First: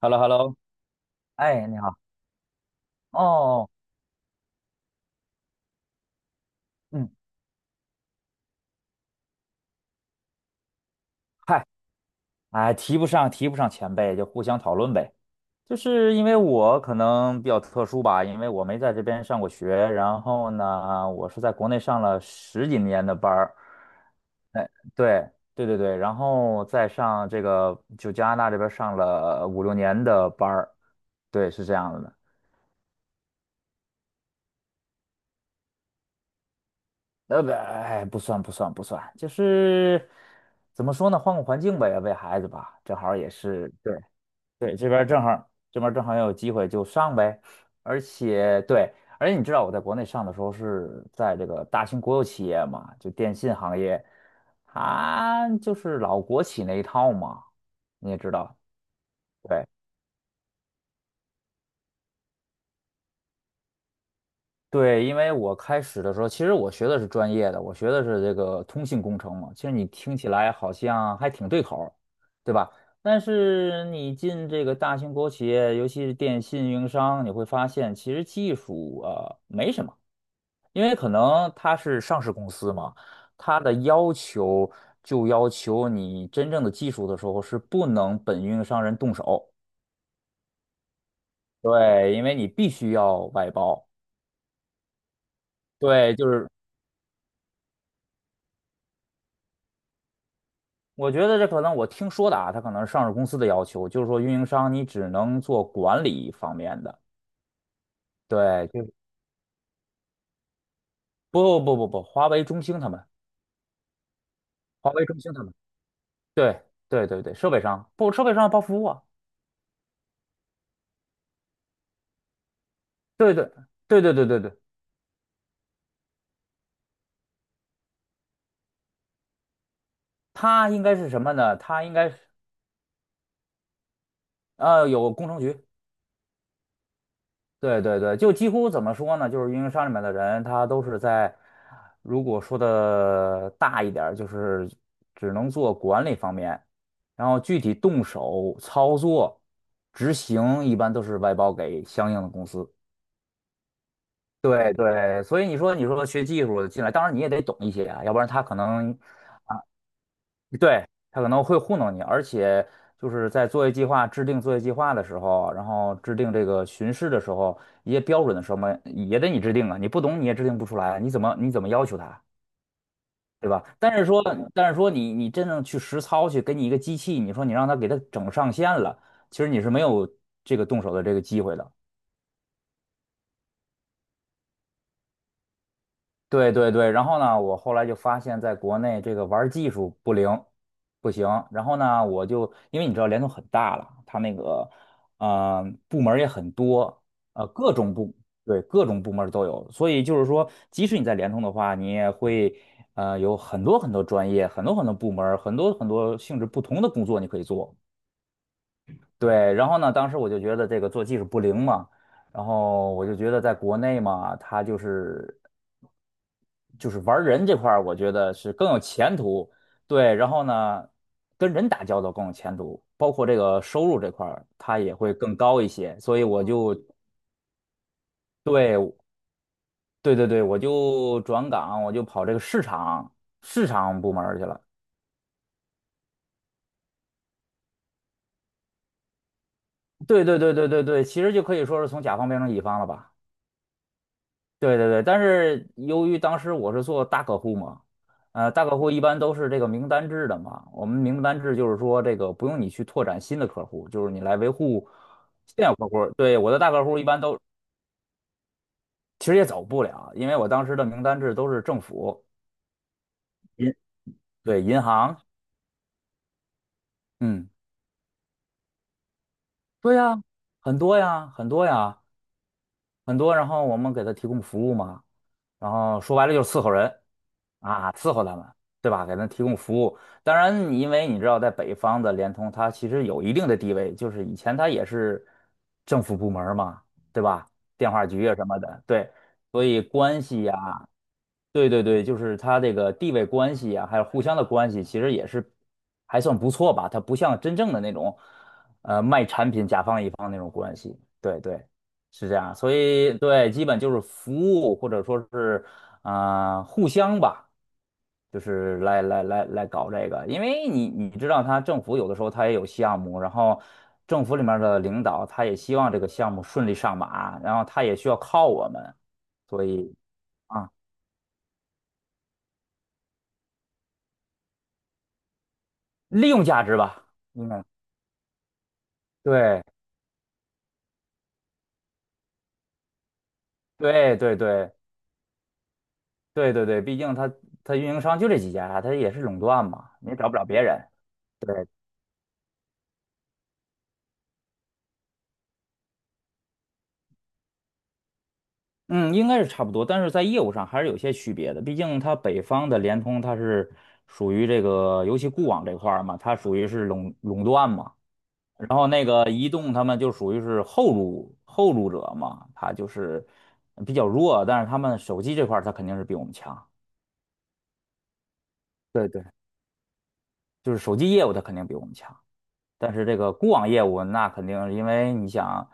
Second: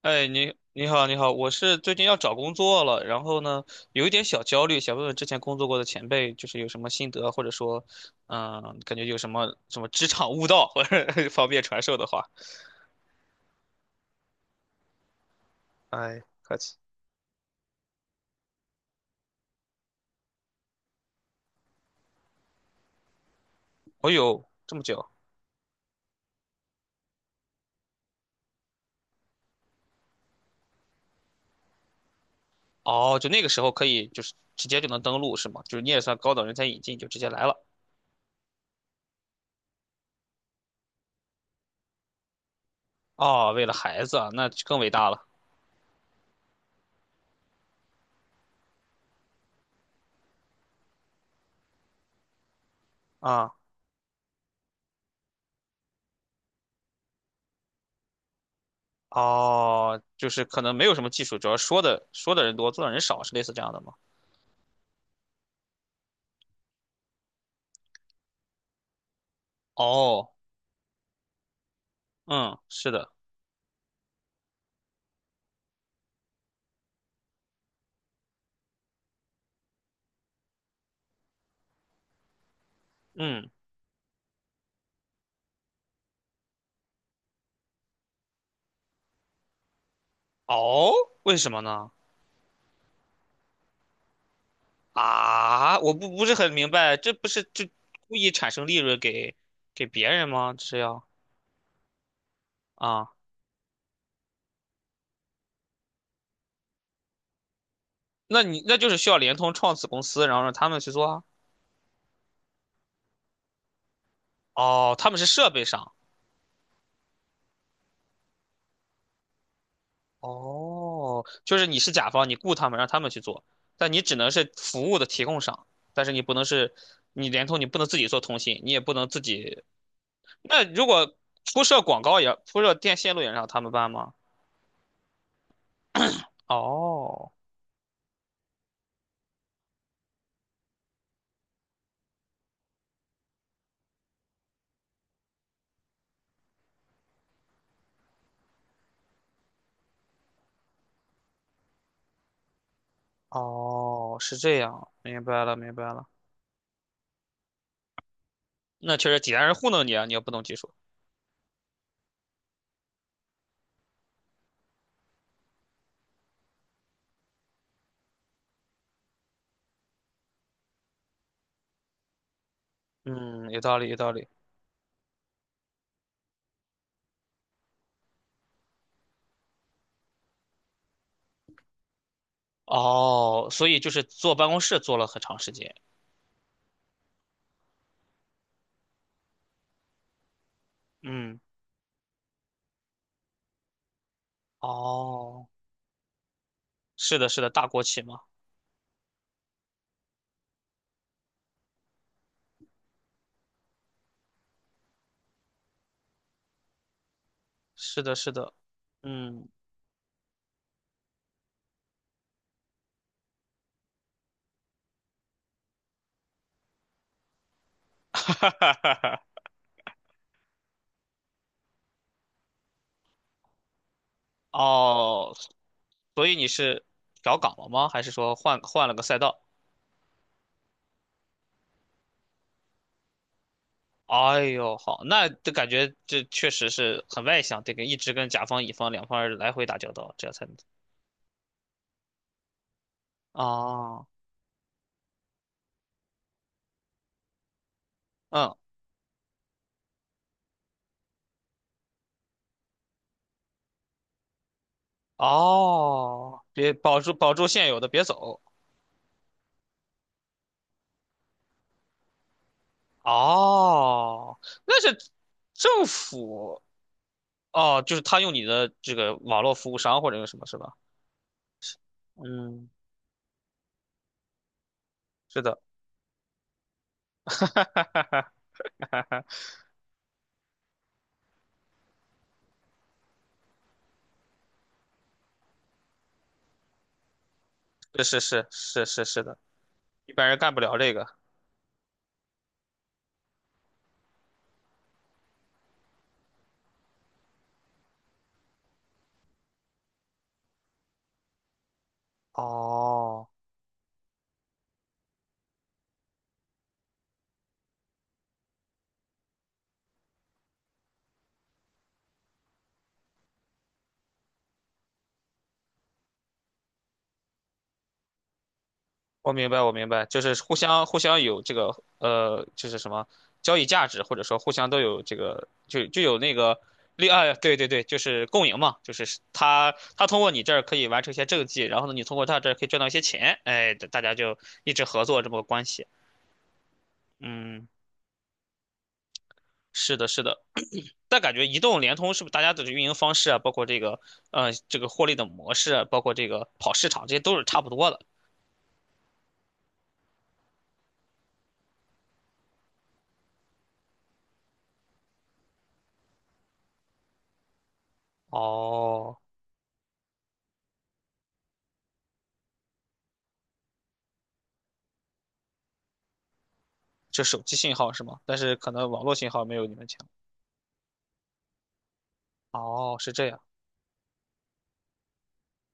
h e l l o h 哎，e l l 你 o 你好，你好，我哎，是你最好。近要找工作了，然后呢，哦，有一点小焦虑，想问问之前工作过的前辈，就是有什么心嗯，得，或者说，嗯，感觉有什么职场悟道，或者 方便嗨，传授的话。哎，提不上前辈，就互相讨论呗。就是哎，因为客气。我可能比较特殊吧，因为我没在这边上过学，然后呢，我是在国内上了十几年的班儿。哦呦，哎，这么久？对，对对对，然后再上这个就加拿大这边上了五六年的班儿。对，是这样子的。哦，就那个时候可以，就是直接就能登录是吗？就是你也算高等人才引进，就直接呃，来不，了。哎，不算，不算，不算，就是怎么说呢，换个环境呗，为孩子吧，正好也哦，为是了对。孩子啊，那就对，更伟大了这边儿正好也有机会就上呗。而且对，而且你知道我在国内上的时候是在这个大型国有企业嘛，就电啊。信行业，它就是老国企那一套嘛，你也知道。对哦，就是可能没有什么技术，主要说的人多，做的人少，是类似这样的吗？对，因为我开始的时候，其实我学的是专业的，我学的是这个通信工程嘛。其实你听起哦，来好像还挺对口儿对嗯，吧？是的。但是你进这个大型国有企业，尤其是电信运营商，你会发现其实技术啊、没什么。因为可能它是上市公司嘛，嗯，它的要求就要求你真正的技术的时候是不能本运营商人动手，哦，为什么呢？对，因为你必须要外包，啊，我对，不不就是是很明白，这不是就故意产生利润给别人吗？这是要我觉得这可能我听说的啊，它可能是上啊，市公司的要求，就是说运营商你只能做管理方面的，那你对，那就就是需要联通创子公司，然后让他们去做啊。不不不不，华为、中兴他们，华哦，为、他们中是兴他设们，备商。对对对对，设备商不，设备商包服务啊，哦，就是你是甲方，你雇他们让他们去对做，对但对你对只对能对是对。服务的提供商，但是你不能是你联通，你不能自己做通信，你也不能自己。那它应如该是果什么呢？铺设它应广该是告也铺设电线路也让他们办吗？有工程局，哦。对对对，就几乎怎么说呢？就是运营商里面的人，他都是在，如果说的大一点儿就是只能做管理方面，然后具体动手操作、执行，一般都是外包给相应的公司。哦，是这对样，明对，所白以了，你明说白你了。说学技术的进来，当然你也得懂一些啊，要不然他可那能确实，济南人糊弄你啊，你要不懂技术。对，他可能会糊弄你，而且就是在作业计划制定作业计划的时候，然后制定这个巡视的时候，一些标准的什么也得你制定啊，你不懂你也制定不出来，你怎么要求他，嗯，对有吧？道理，有但是道说，理。但是说你真正去实操去给你一个机器，你说你让他给他整上线了，其实你是没有这个动手的这个机会的。哦，所以就是坐办公室坐了很长时间。对对对，然后呢，我后来就发现，在国内这个玩儿技术不灵，不行。嗯，然后呢，我就因为你知道联通很大了，它那个哦，部门儿也很多，是的，是呃的，大各国种企部嘛。对各种部门儿都有，所以就是说，即使你在联通的话，你也会有很多很多专业，很多很多部门儿很多很多性质不同的工作你可以做。是的，是的。嗯，对，然后呢，当时我就觉得这个做技术不灵嘛，然后我就觉得在国内嘛，它就是。就是玩人这块儿，我觉 哈得哈是更有哈前哈。途。对，然后呢，跟人打交道更有前途，包括这个收入这块儿，它也会哦，更高一些。所以所以我你就是调岗了吗？还是说换了对个赛道？对对对，我就转岗，我就跑这个市场部门儿哎去了。呦，好，那这感觉这确实是很外向，得跟一直跟甲方乙方两方来回打交道，对这样对才对能。对对对，其实就可以说是从甲方变成乙方了吧。哦，对对对，但是由于当时我是做大客户嘛，嗯大客户一般都是这个名单制的嘛。我们名单制就是说，这个不用你去拓展新的客户，就是你来维护现有客户。对，哦，我的别大客户一般保都住现有的，别走。其实也走不了，因为我当时的名单制都是政府、银，哦，对，那银是行，政府嗯，哦，就是他用你的这个网络服务对商或者呀，用什么是吧？很多呀，很多呀。嗯，很多，然后我们给他提供服务嘛，是的，然后说白了就是伺候人啊，伺候他们，对吧？给他提 供服务。当然，因为你知道，在北方的联通，它其实有一定的地位，就是以前它也是政府部门儿嘛，对吧？电话局啊什么的，对，是的，所以一关般人系干呀、不了这个。对对对，就是它这个地位关系呀，还有互相的关系，其实也是还算不错吧。它不像真正的那种，呃，对对，是这样，所以哦。对，基本就是服务或者说是啊、互相吧，就是来搞这个，因为你知道，他政府有的时候他也有项目，然后政府里面的领导他也希望这个项目顺利上马，然后他也需要靠我们，我明白，所我明以白，就是啊，互相有这个呃，就是什么交易价值，或者说互相都有这个，就有利那用个价值吧，利啊，对嗯，对对，就是共赢嘛，就是对他通过你这儿可以完成一些政绩，然后呢，你通过他这儿可以赚到一些钱，哎，大家对对就一对直合作这么个关系。对对对，毕竟他嗯，他运营商就这几家，他也是垄断嘛，是的，你也是找不的。了别人。但感觉移对。动、联通是不是大家的运营方式啊，包括这个呃获利的模式啊，包括这个跑市场，这些都是差不多的。嗯，应该是差不多，但是在业务上还是有些区别的。毕竟它北方的联通，它是属于这个，尤其固网这块儿嘛，它属于是垄断嘛。然后那哦，个移动，他们就属于是后入者嘛，它就是比较弱。但是他们手机这块，儿，它肯定是比我们强，就手机信号是吗？但是可能网对络对，信号没有你们强。就是手机业务它肯定比我们强。但哦，是是这这个样固网业务，那肯定因为你想，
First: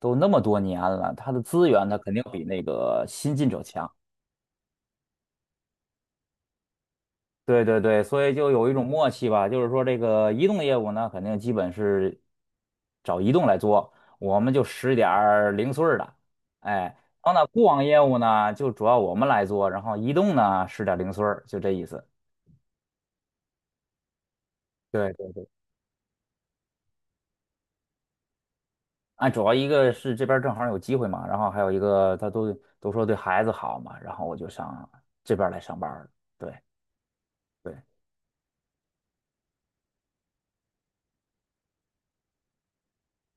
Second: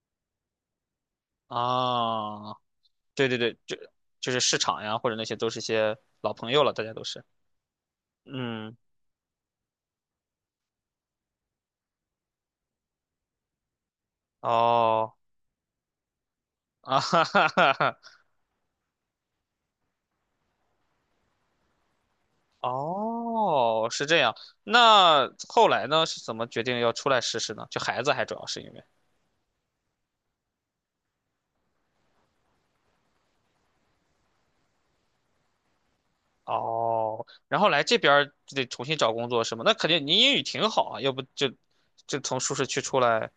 都那么多年了，它的资源它肯定比啊，那个对新对进对，者强。就是市场呀，或者那些都是些老朋友了，大家都是，对对对，所以就有一嗯，种默契吧，就是说这个移动业务呢，肯定基本是找移动来做，我们就使点哦，儿零碎儿的，哎，然啊哈后哈呢，固哈网哈，业务呢就主要我们来做，然后移动呢使点儿零碎儿，就这意思。哦，是这样。对那对对，后来呢，是怎么决定要出来试试呢？就孩子还主要是因为，啊，主要一个是这边儿正好有机会嘛，然后还有一个他都都说对孩子好嘛，然后我就上这边儿来上班儿了。对哦，然后对，来这边儿就得重新找工作是吗？那肯定您英语挺好啊，要不就就从舒适区出来，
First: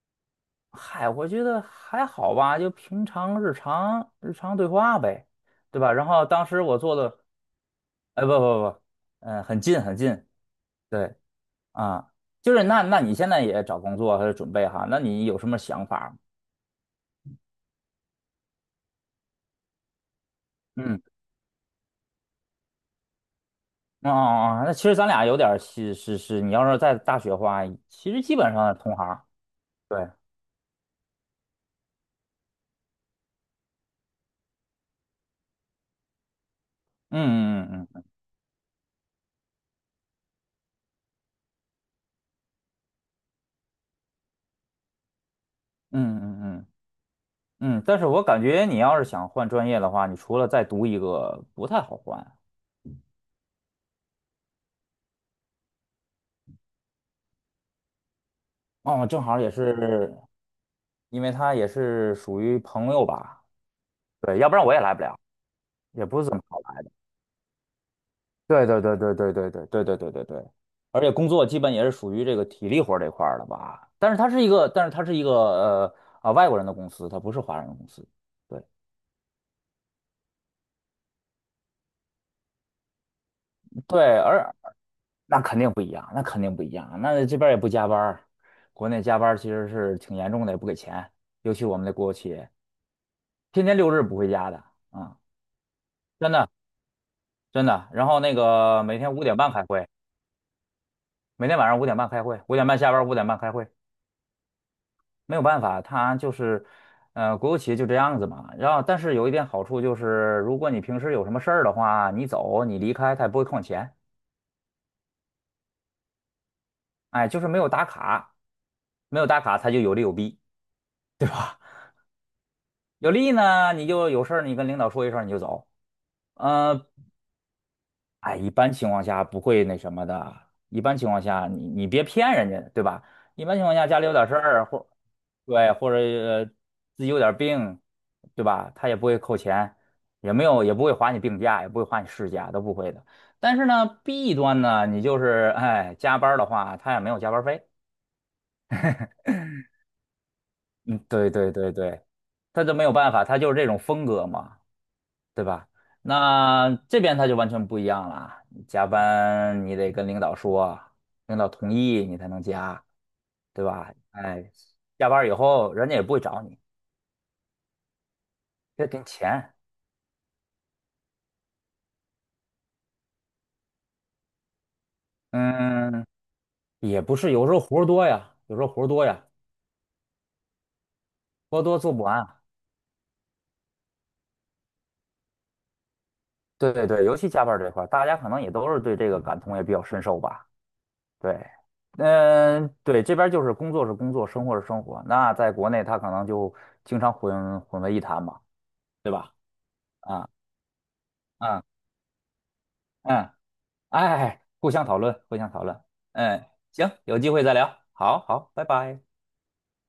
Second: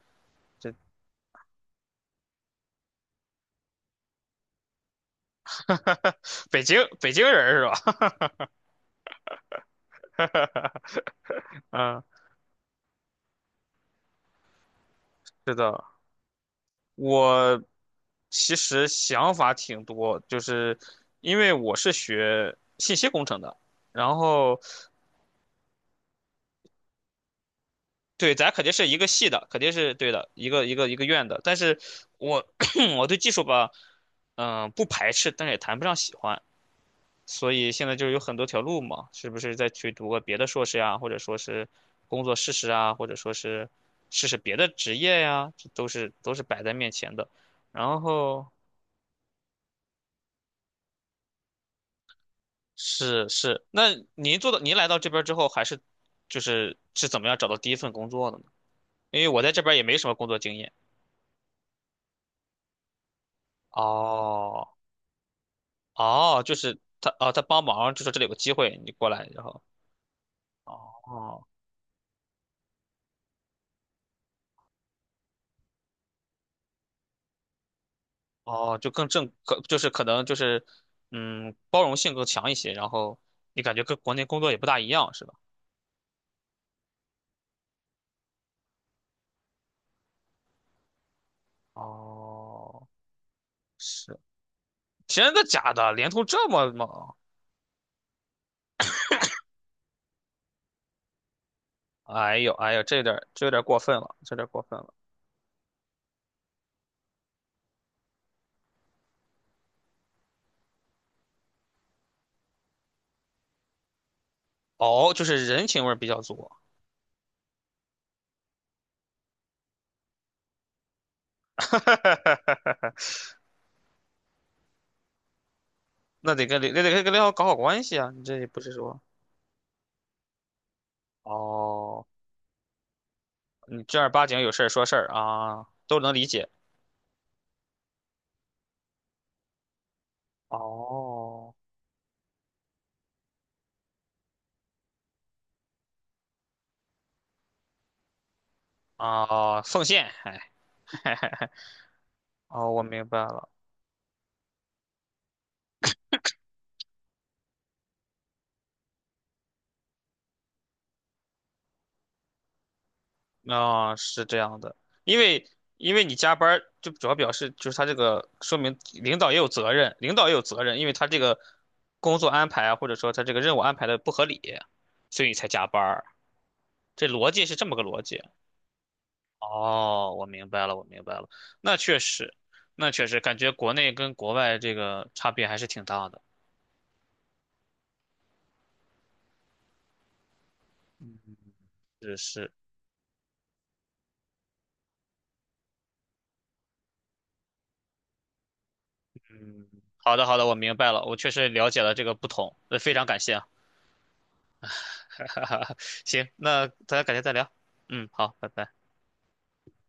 这 嗨，我觉得还好吧，就平常日常对话呗，对吧？然 后当时我做北的，京人是吧？哎，不不不，嗯、很近，对 嗯，啊，就是那你现在也找工作还是准备哈？那你有什是么的。想法吗？我其实想法挺多，就是嗯，因为我是学信息工程的，哦哦然后哦，那其实咱俩有点儿是，你要是在大学的话，其实对，基咱本肯定上是是一同个行儿。系的，肯定是对，对的，一个院的。但是我 我对技术吧，嗯、不排斥，但是也谈不上喜欢，所以嗯现嗯在嗯就是有很多条路嘛，是不是再去读个别的硕士呀，或者说是工作试试啊，或者说是试试别的职业呀，这都是嗯嗯都是嗯摆嗯在面前的。嗯，嗯但然是我感后觉你要是想换专业的话，你除了再读一个，不太好换。是是，那您您来到这边儿之后，还是是怎么样找到第一份工作的呢？哦，因正为好我也在这边儿也没什是，么工作经验。因为他也是属于朋友吧，对，要不然哦我也来不了，也不是怎哦，么就好是来。他啊，他帮忙就说这里有个机对会，对你对过对来，对对然后对对对对对对，而且工哦作基本也是属于这个体力活儿这块儿的吧，但是它是一个，但是它是一个啊外国人的公司，它不是华人的公司，对哦，就更正可就是可能就是嗯，包容性更强一些，然后你感觉跟国对，内工作而也不大一样，是吧？那肯定不一样，那肯定不一样，那这边儿也不加班儿，国内加班儿其实是挺严重的，也不给钱，尤其我们的国有企业，哦，天天六日不是回家的啊。真的假的？联通真这的，么猛？真的。然后那个每天五点半开会，每天晚上五点半开哎会，呦五点哎半呦，下班，五点半这有开点儿会，过分了，这有点儿过分了。没有办法，他就是，国有企业就这样子嘛。然后，但是有一点好处就是，如果你平时有什么事儿的话，你走你离开，他也不会扣你钱。哦，就是人情味儿比较足，哎，就是没有打卡，没有打卡，他就有利有弊。有 利呢，你就有事儿你跟领导说一声你就走。那得那嗯、得跟领导搞好关系啊！你哎，这也一不是般情说况下不会那什么的。一般情况下你，你别哦，骗人家，对吧？一般情况你下，家正里儿有八点事经有事儿，儿说或事儿啊，对，或者都能理解。自己有点病，对吧？他也不会扣钱，也没有，也不会划你病哦，假，也不会划你事假，都不会的。但是呢，弊端呢，你就是哎，加班儿的话，他也没有加班儿费。啊，奉献，哎，嗯，对 对对对，他哦，就我没有明办白法，他了，就是这种风格嘛。对吧？那这边他就完全不一样了，你加班你得跟领导说，领导同意你才能加，对吧？啊，是这哎，样的，下因班以为后人因家也为不你会加找班你，儿，就主要表示就是他这个说明这给你领导也有钱，责任，领导也有责任，因为他这个工作安排啊，或者说他这个任务安排的不合理，所以才加班儿，嗯，也这不逻是，辑有时是候这么活个儿逻多辑。呀，有时候活儿多呀，哦，我明白了，我明白了。活儿那多做确不完。实，那确实感觉国内跟国外这个差别还是挺大的。对对对，尤其加班儿这块儿大家可能也都是对这个感同也比较深受吧。嗯，对，是是，嗯，对，这边儿就是工作是工作，生活是生活。那在国内，他可能就经常混混为一谈嘛，对吧？嗯，好的啊。好的，我明白了，我确实嗯了解了这个不同，呃非常嗯，感谢啊。哎，哎哎互相讨论，互相讨 论。行，嗯，那行，咱改有天机再会聊。再聊。嗯，好好，拜好，拜拜。拜。